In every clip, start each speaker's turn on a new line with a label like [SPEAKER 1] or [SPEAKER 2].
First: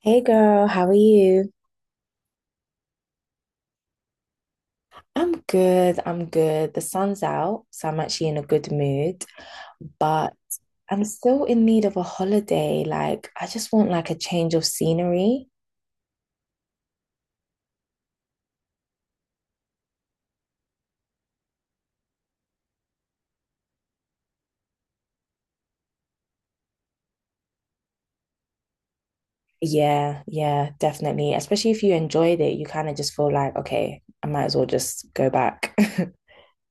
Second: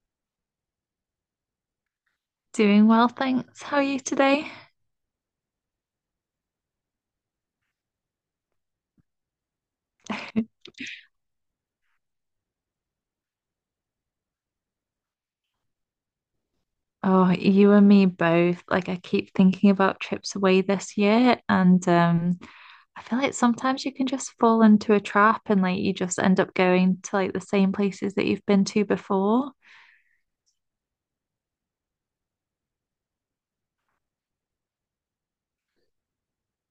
[SPEAKER 1] Hey girl, how are you?
[SPEAKER 2] Doing well, thanks. How are you today?
[SPEAKER 1] I'm good, I'm good. The sun's out, so I'm actually in a good mood, but I'm still in need of a holiday. Like, I just want like a change of scenery.
[SPEAKER 2] Oh, you and me both. Like I keep thinking about trips away this year, and I feel like sometimes you can just fall into a trap and like you just end up going to like the same places that you've been to before.
[SPEAKER 1] Yeah, yeah, definitely. Especially if you enjoyed it, you kind of just feel like, okay, I might as well just go back.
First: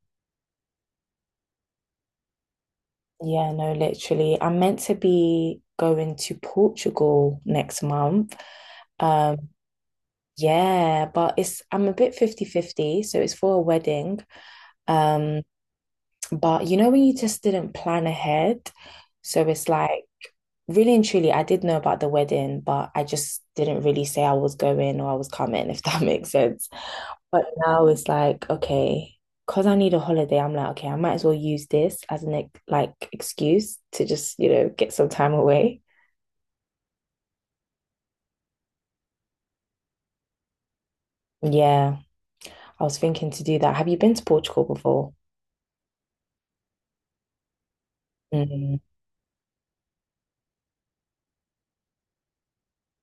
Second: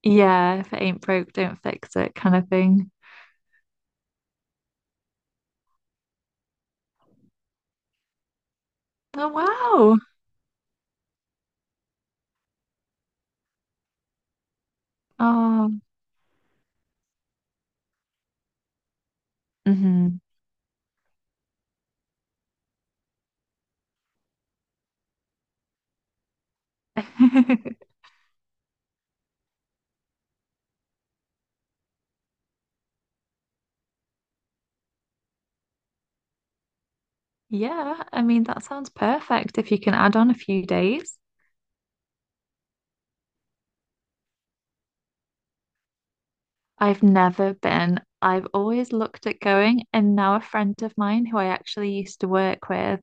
[SPEAKER 2] Yeah, if it ain't broke, don't fix it, kind of thing.
[SPEAKER 1] Yeah, no, literally. I'm meant to be going to Portugal next month.
[SPEAKER 2] Oh
[SPEAKER 1] Um,
[SPEAKER 2] wow.
[SPEAKER 1] yeah, but it's I'm a bit fifty fifty, so it's for a wedding. Um,
[SPEAKER 2] Oh.
[SPEAKER 1] but you know when you just didn't plan ahead, so it's like
[SPEAKER 2] Mhm.
[SPEAKER 1] really and truly, I did know about the wedding, but I just didn't really say I was going or I was coming, if that makes sense. But now it's like, okay, because I need a holiday, I'm like, okay, I might as well use this as an like excuse to just, get some time away.
[SPEAKER 2] Yeah, I mean that sounds perfect if you can add on a few days.
[SPEAKER 1] Yeah, I was thinking to do that. Have you been to Portugal before?
[SPEAKER 2] I've never been. I've
[SPEAKER 1] Mm.
[SPEAKER 2] always looked at going, and now a friend of mine who I actually used to work with,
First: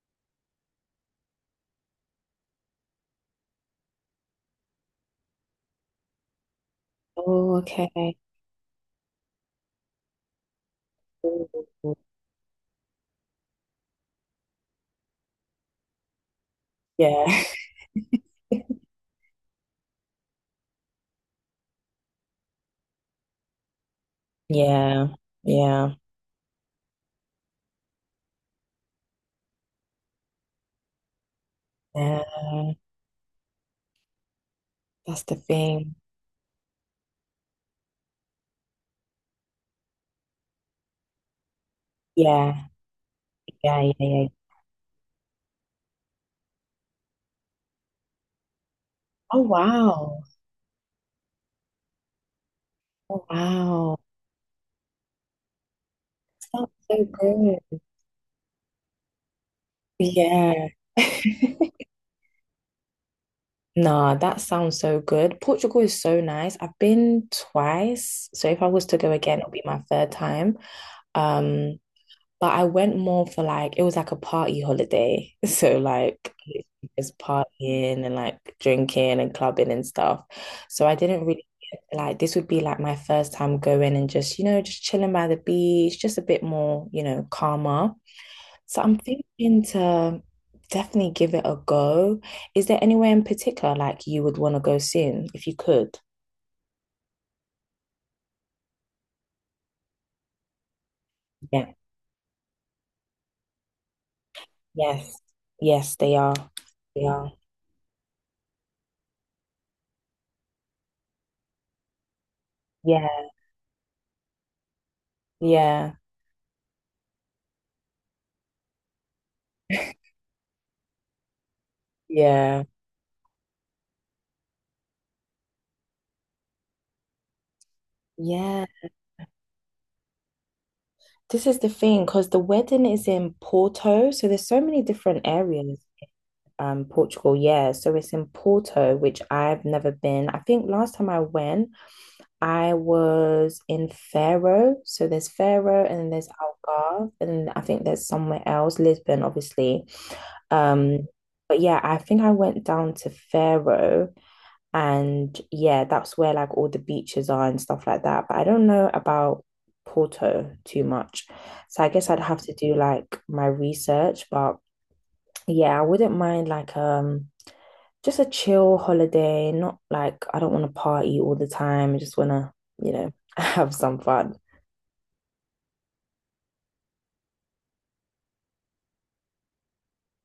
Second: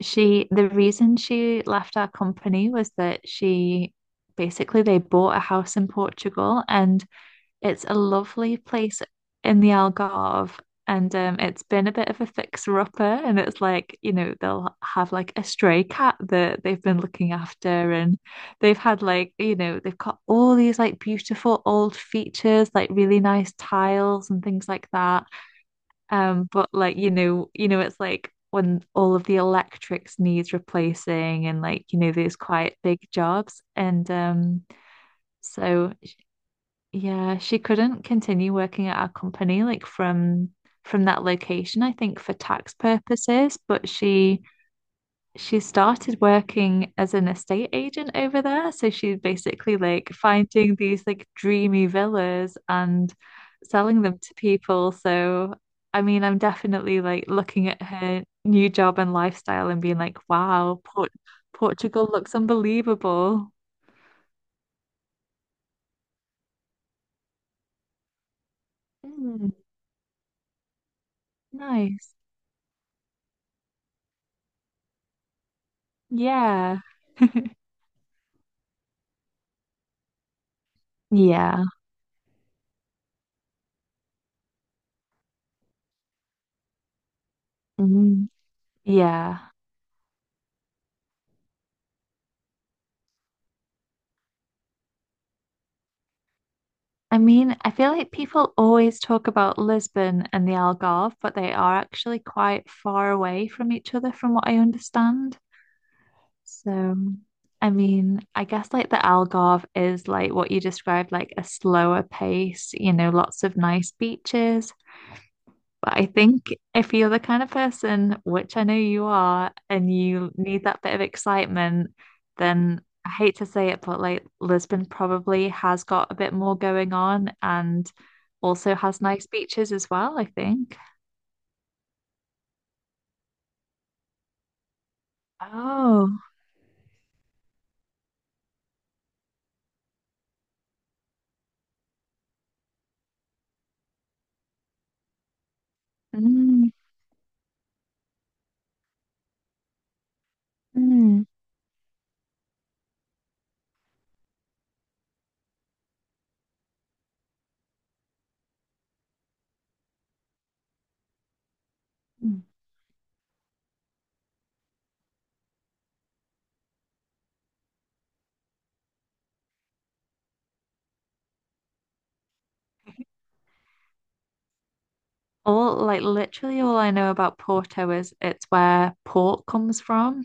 [SPEAKER 2] she, the reason she left our company was that she basically they bought a house in Portugal and
[SPEAKER 1] Oh,
[SPEAKER 2] it's a
[SPEAKER 1] okay.
[SPEAKER 2] lovely place in the Algarve, and it's been a
[SPEAKER 1] Ooh.
[SPEAKER 2] bit of a fixer-upper. And it's like, you know, they'll have like a stray cat that they've been
[SPEAKER 1] Yeah.
[SPEAKER 2] looking after, and they've had like, you know, they've got all these like beautiful old features, like really nice tiles and things like
[SPEAKER 1] Yeah.
[SPEAKER 2] that.
[SPEAKER 1] Yeah.
[SPEAKER 2] But like, you know, it's like when all of the electrics needs replacing, and like, you know, these
[SPEAKER 1] Yeah.
[SPEAKER 2] quite big jobs, and.
[SPEAKER 1] That's the
[SPEAKER 2] So
[SPEAKER 1] thing.
[SPEAKER 2] yeah, she couldn't continue working at our company like from that location, I think for
[SPEAKER 1] Yeah,
[SPEAKER 2] tax purposes,
[SPEAKER 1] yeah,
[SPEAKER 2] but
[SPEAKER 1] yeah, yeah.
[SPEAKER 2] she started working as an estate agent over there. So she's
[SPEAKER 1] Oh
[SPEAKER 2] basically like
[SPEAKER 1] wow.
[SPEAKER 2] finding these like dreamy villas and
[SPEAKER 1] Oh wow.
[SPEAKER 2] selling them to people. So I mean, I'm
[SPEAKER 1] Sounds
[SPEAKER 2] definitely
[SPEAKER 1] so
[SPEAKER 2] like looking
[SPEAKER 1] good.
[SPEAKER 2] at her new job and lifestyle and being like,
[SPEAKER 1] Yeah.
[SPEAKER 2] wow, Portugal looks unbelievable.
[SPEAKER 1] Nah, that sounds so good. Portugal is so nice. I've been twice, so if I was to go again,
[SPEAKER 2] Mm,
[SPEAKER 1] it'll be my third time. Um,
[SPEAKER 2] nice.
[SPEAKER 1] But I went more for like it was like a party holiday. So like
[SPEAKER 2] Yeah.
[SPEAKER 1] just partying and like drinking and clubbing and stuff. So I didn't really
[SPEAKER 2] Yeah.
[SPEAKER 1] like this would be like my first time going and just, you know, just chilling by the beach, just a bit more, you know, calmer.
[SPEAKER 2] Mm,
[SPEAKER 1] So I'm
[SPEAKER 2] yeah.
[SPEAKER 1] thinking to definitely give it a go. Is there anywhere in particular like you would want to go soon if you could?
[SPEAKER 2] I mean, I feel like people always talk about Lisbon and the Algarve, but they
[SPEAKER 1] Yeah.
[SPEAKER 2] are actually quite far away from each other, from what I
[SPEAKER 1] Yes.
[SPEAKER 2] understand.
[SPEAKER 1] Yes, they are.
[SPEAKER 2] So,
[SPEAKER 1] They are.
[SPEAKER 2] I mean, I guess like the Algarve is like what you described, like a slower pace, you know,
[SPEAKER 1] Yeah.
[SPEAKER 2] lots of nice beaches.
[SPEAKER 1] Yeah.
[SPEAKER 2] But I think if you're the kind of person, which I know you are, and you need that bit of excitement,
[SPEAKER 1] Yeah.
[SPEAKER 2] then I hate to say it, but like Lisbon probably has got a bit more going on and
[SPEAKER 1] Yeah.
[SPEAKER 2] also has nice beaches as well, I think.
[SPEAKER 1] This is the thing, because the wedding is in Porto, so there's so many different areas.
[SPEAKER 2] Oh,
[SPEAKER 1] Portugal, yeah. So it's in Porto, which I've never been. I think last time I went, I was in Faro. So there's Faro and then there's
[SPEAKER 2] mm,
[SPEAKER 1] Algarve, and I think there's somewhere else, Lisbon, obviously. Um,
[SPEAKER 2] mm.
[SPEAKER 1] but yeah, I think I went down to Faro. And yeah, that's where like all the beaches are and stuff like that. But I don't know about Porto too much. So I guess I'd
[SPEAKER 2] Mm.
[SPEAKER 1] have to do like my research. But yeah, I wouldn't mind like just a chill holiday, not like I don't want to party all the time. I just want to, you know, have some fun.
[SPEAKER 2] All like literally all I know about Porto is it's where port comes from.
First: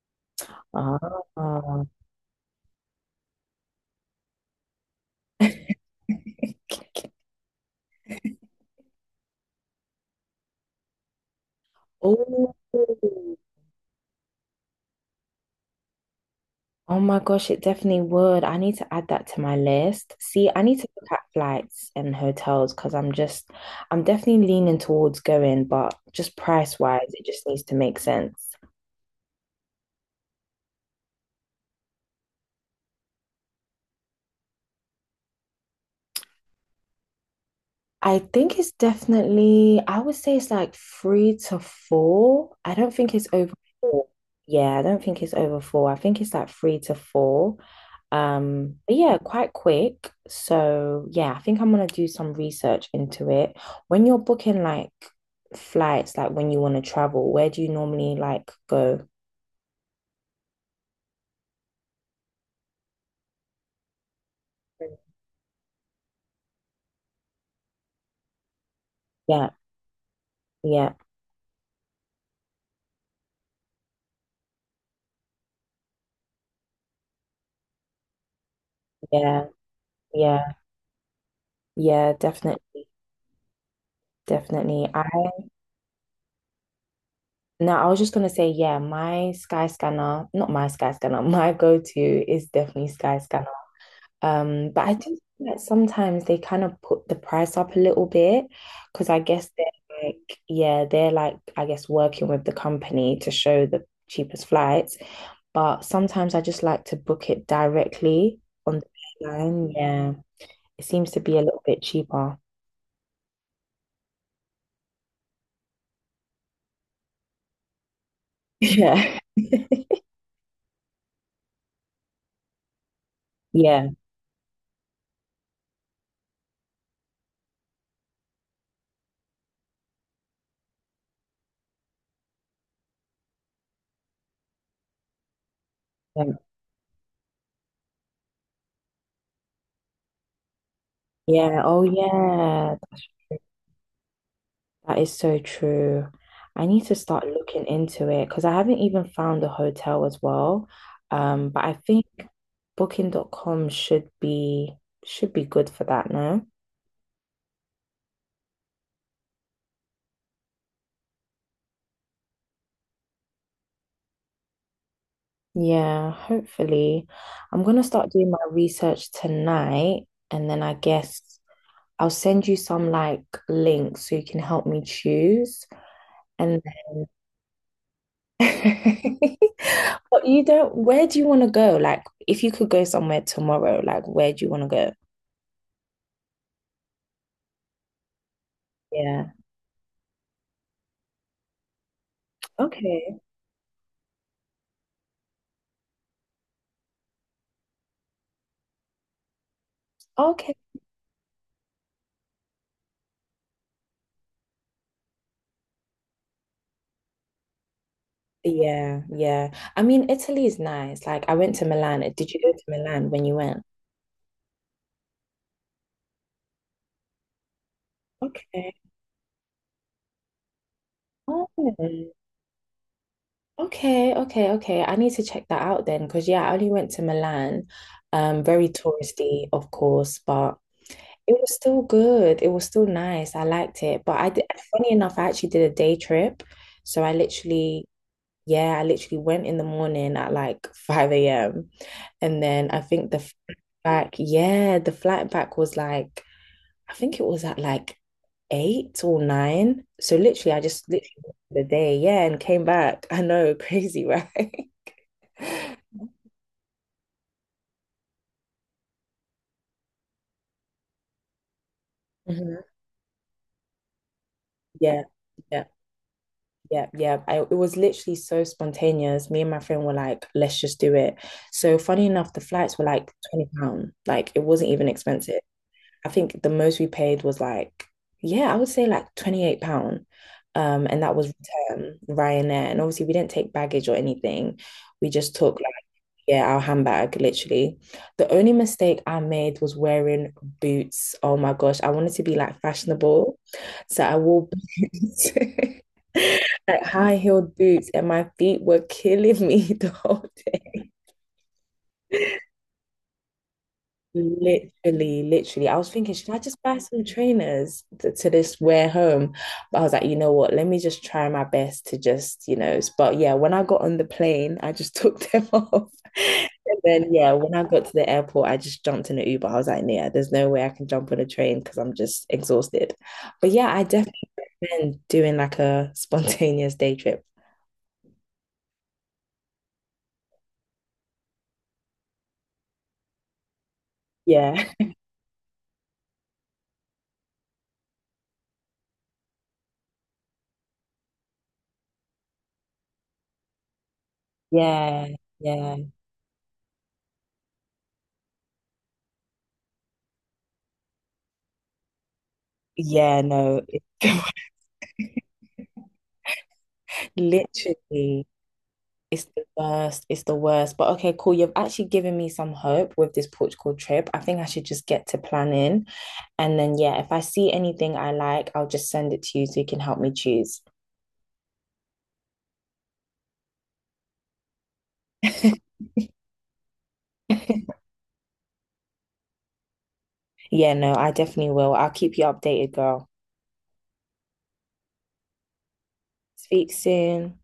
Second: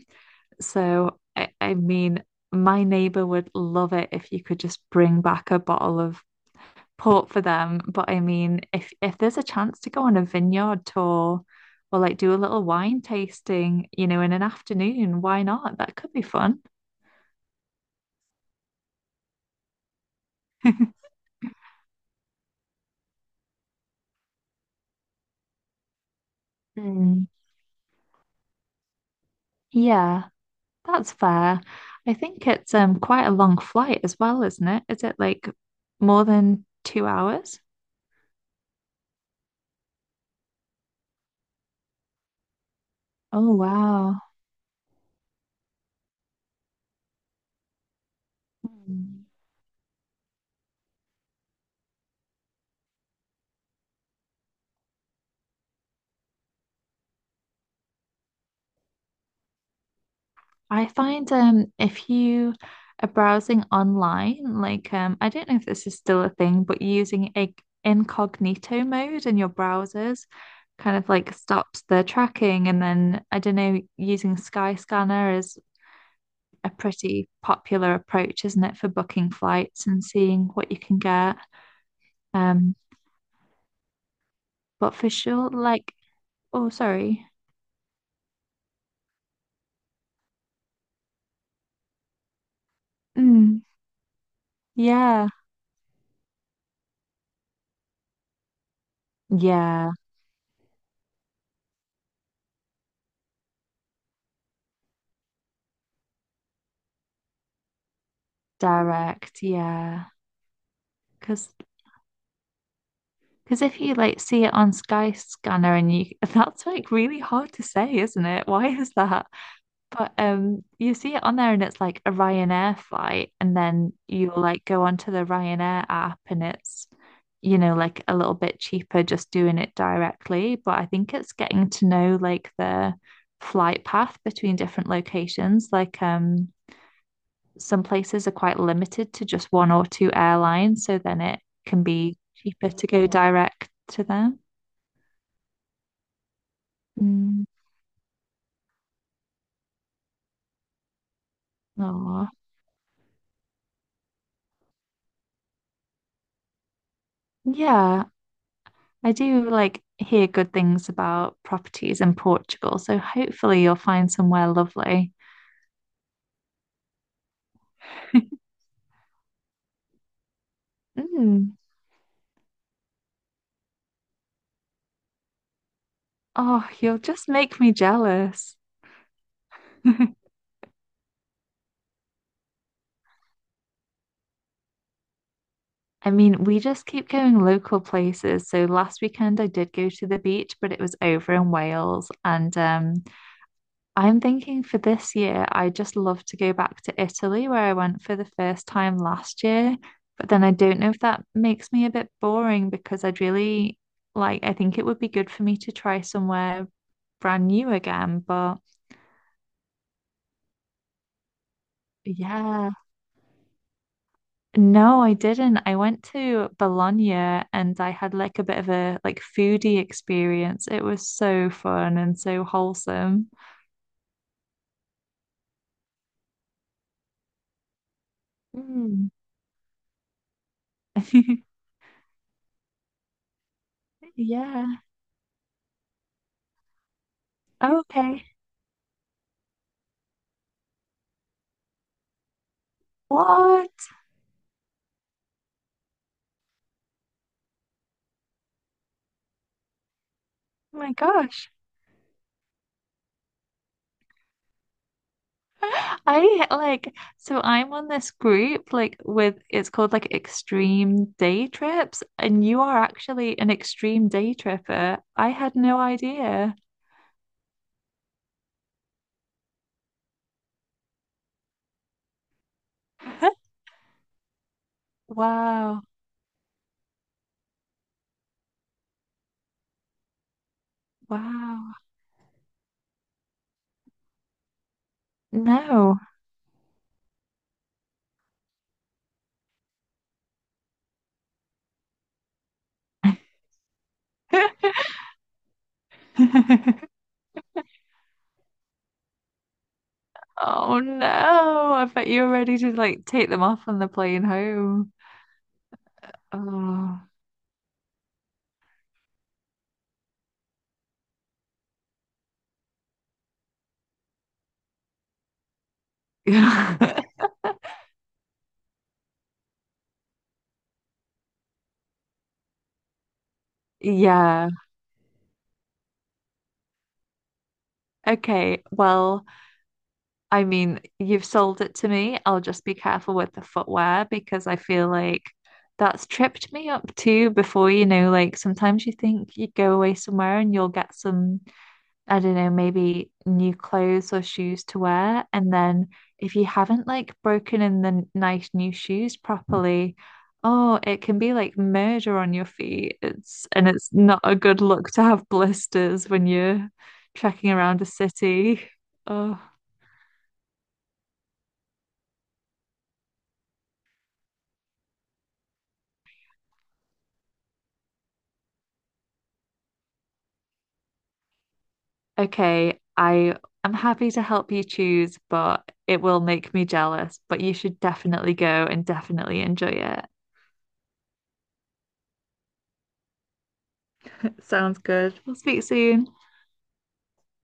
[SPEAKER 1] Ah.
[SPEAKER 2] So I mean, my neighbor would love it if you could just bring back a bottle of port for them. But I mean, if there's a chance to go on a vineyard tour or like do a
[SPEAKER 1] Oh.
[SPEAKER 2] little wine tasting, you know, in an afternoon, why not? That could be fun.
[SPEAKER 1] Oh my gosh, it definitely would. I need to add that to my list. See, I need to look at flights and hotels because I'm definitely leaning towards going, but just price wise, it
[SPEAKER 2] Mm.
[SPEAKER 1] just needs to make sense.
[SPEAKER 2] Yeah, that's fair. I think it's quite a long flight as well, isn't it? Is it like more than 2 hours?
[SPEAKER 1] I think it's definitely, I would say it's like three to four. I don't think it's over
[SPEAKER 2] Oh,
[SPEAKER 1] four.
[SPEAKER 2] wow.
[SPEAKER 1] Yeah, I don't think it's over four. I think it's like three to four. But yeah,
[SPEAKER 2] Mm.
[SPEAKER 1] quite quick. So yeah, I think I'm gonna do some research into it. When you're booking like flights, like when you want to travel, where do you normally like go?
[SPEAKER 2] I find if you are browsing online, like I don't know if this is still a thing, but using a incognito mode in your
[SPEAKER 1] Yeah,
[SPEAKER 2] browsers
[SPEAKER 1] yeah,
[SPEAKER 2] kind of like stops the tracking and then I don't know, using Skyscanner is a pretty popular approach, isn't it, for booking
[SPEAKER 1] yeah,
[SPEAKER 2] flights and
[SPEAKER 1] yeah,
[SPEAKER 2] seeing what you can get.
[SPEAKER 1] yeah,
[SPEAKER 2] Um,
[SPEAKER 1] definitely, definitely.
[SPEAKER 2] but for sure, like oh sorry.
[SPEAKER 1] No, I was just gonna say, yeah, my Sky Scanner, not my Sky Scanner, my go-to is definitely Sky Scanner.
[SPEAKER 2] Mm,
[SPEAKER 1] But I do
[SPEAKER 2] yeah.
[SPEAKER 1] think that sometimes they kind of put the price up a little bit because I guess they're
[SPEAKER 2] Yeah,
[SPEAKER 1] like, yeah, they're like, I guess working with the company to show the cheapest flights. But sometimes I just like to book it directly on the
[SPEAKER 2] direct,
[SPEAKER 1] airline.
[SPEAKER 2] yeah.
[SPEAKER 1] Yeah, it seems to be a
[SPEAKER 2] Because
[SPEAKER 1] little bit cheaper.
[SPEAKER 2] Because if you like see it on Sky Scanner and you that's like really hard to say, isn't it? Why is
[SPEAKER 1] Yeah.
[SPEAKER 2] that? But you see it on there and it's like a Ryanair flight and
[SPEAKER 1] Yeah.
[SPEAKER 2] then you like go onto the Ryanair app and it's you know like a little bit cheaper just doing it directly, but I think it's getting to know like the flight path between different locations like some places are quite limited to just one or two airlines so then it
[SPEAKER 1] Yeah. Oh,
[SPEAKER 2] can be cheaper
[SPEAKER 1] yeah.
[SPEAKER 2] to go direct to them.
[SPEAKER 1] That is so true. I need to start
[SPEAKER 2] Mm,
[SPEAKER 1] looking into it because I haven't even found a hotel as well. But I think
[SPEAKER 2] aw.
[SPEAKER 1] Booking.com should be good for that, no?
[SPEAKER 2] Yeah, I do like hear good things about properties in Portugal, so hopefully you'll find somewhere lovely.
[SPEAKER 1] Yeah, hopefully. I'm gonna start doing my research tonight and then I guess
[SPEAKER 2] Mm.
[SPEAKER 1] I'll send you some like links so you can help me choose. And
[SPEAKER 2] Oh, you'll just make me jealous.
[SPEAKER 1] but you don't, where do you want to go? Like if you could go somewhere tomorrow, like where do you want to go?
[SPEAKER 2] I mean, we just keep going local places. So last
[SPEAKER 1] Yeah.
[SPEAKER 2] weekend I did go to the beach, but it was over in Wales and
[SPEAKER 1] Okay.
[SPEAKER 2] I'm thinking for this year, I just love to go back to Italy where I went for the first time last year. But then I
[SPEAKER 1] Okay.
[SPEAKER 2] don't know if that makes me a bit boring because I'd really like, I think it would be good for me to try somewhere brand new again. But
[SPEAKER 1] Yeah, yeah. I mean, Italy is nice. Like, I went to Milan. Did you go to
[SPEAKER 2] yeah,
[SPEAKER 1] Milan when you went?
[SPEAKER 2] no, I didn't. I went to Bologna and I had like a bit of
[SPEAKER 1] Okay.
[SPEAKER 2] a like foodie experience. It was so fun
[SPEAKER 1] Oh,
[SPEAKER 2] and so wholesome.
[SPEAKER 1] okay, okay, okay. I need to check that out then, because yeah, I only went to Milan. Very
[SPEAKER 2] Mm.
[SPEAKER 1] touristy, of course, but it was still good. It was still nice. I liked it. But I did,
[SPEAKER 2] Yeah.
[SPEAKER 1] funny enough, I actually did a day trip. So I literally,
[SPEAKER 2] Okay.
[SPEAKER 1] yeah, I literally went in the morning at like 5 a.m. And then I think the flight
[SPEAKER 2] What?
[SPEAKER 1] back, yeah, the flight back was like, I think it was at like eight or nine. So literally, I
[SPEAKER 2] Oh
[SPEAKER 1] just
[SPEAKER 2] my
[SPEAKER 1] literally worked
[SPEAKER 2] gosh.
[SPEAKER 1] the day, yeah, and came back. I know, crazy, right?
[SPEAKER 2] I like so I'm on this group like with it's called like extreme day trips and you
[SPEAKER 1] hmm
[SPEAKER 2] are actually an extreme day tripper.
[SPEAKER 1] Yeah,
[SPEAKER 2] I had
[SPEAKER 1] yeah,
[SPEAKER 2] no idea.
[SPEAKER 1] yeah, yeah. It was literally so spontaneous. Me and my friend were like, let's just do it. So funny enough, the flights were like 20 pound. Like it wasn't even expensive.
[SPEAKER 2] Wow.
[SPEAKER 1] I think the most we paid was like, yeah, I would say like £28. And that was
[SPEAKER 2] Wow.
[SPEAKER 1] return Ryanair. And obviously we didn't take baggage or anything. We just took like,
[SPEAKER 2] No.
[SPEAKER 1] yeah, our handbag, literally. The only mistake I made was wearing boots. Oh my gosh, I wanted to be like fashionable. So I wore boots. like high heeled boots and my feet were killing me the whole day.
[SPEAKER 2] Oh no. I bet you're ready to like take them off on the plane home.
[SPEAKER 1] Literally, literally. I was thinking, should I just buy
[SPEAKER 2] Oh.
[SPEAKER 1] some trainers to, this wear home? But I was like, you know what? Let me just try my best to just. But yeah, when I got on the plane, I just took them off. And then, yeah, when I got to the airport, I just jumped in an Uber. I was like, yeah, there's no way I can jump on a train because I'm just exhausted. But yeah, I definitely
[SPEAKER 2] Yeah.
[SPEAKER 1] recommend doing like a spontaneous day trip.
[SPEAKER 2] Okay. Well, I mean, you've sold it to me. I'll just be careful with the footwear because I
[SPEAKER 1] Yeah,
[SPEAKER 2] feel like that's tripped me up too before, you know, like sometimes you think you go away somewhere and you'll get some, I don't know, maybe new clothes or shoes to
[SPEAKER 1] yeah,
[SPEAKER 2] wear. And
[SPEAKER 1] yeah,
[SPEAKER 2] then if you haven't like broken in the nice new shoes properly, oh, it can be like murder on your feet.
[SPEAKER 1] yeah,
[SPEAKER 2] It's
[SPEAKER 1] no.
[SPEAKER 2] and it's not a good look to have blisters when you're trekking around a
[SPEAKER 1] Literally,
[SPEAKER 2] city.
[SPEAKER 1] it's
[SPEAKER 2] Oh.
[SPEAKER 1] the worst. It's the worst. But okay, cool. You've actually given me some hope with this Portugal trip. I think I should just get to planning. And then, yeah, if I see anything I like, I'll just send it to you so you can help me choose.
[SPEAKER 2] Okay, I am happy to help you choose, but it will make me jealous. But you should definitely go and definitely enjoy it.
[SPEAKER 1] Yeah, no, I definitely will. I'll keep you updated, girl.
[SPEAKER 2] Sounds good. We'll speak soon.
[SPEAKER 1] Speak soon.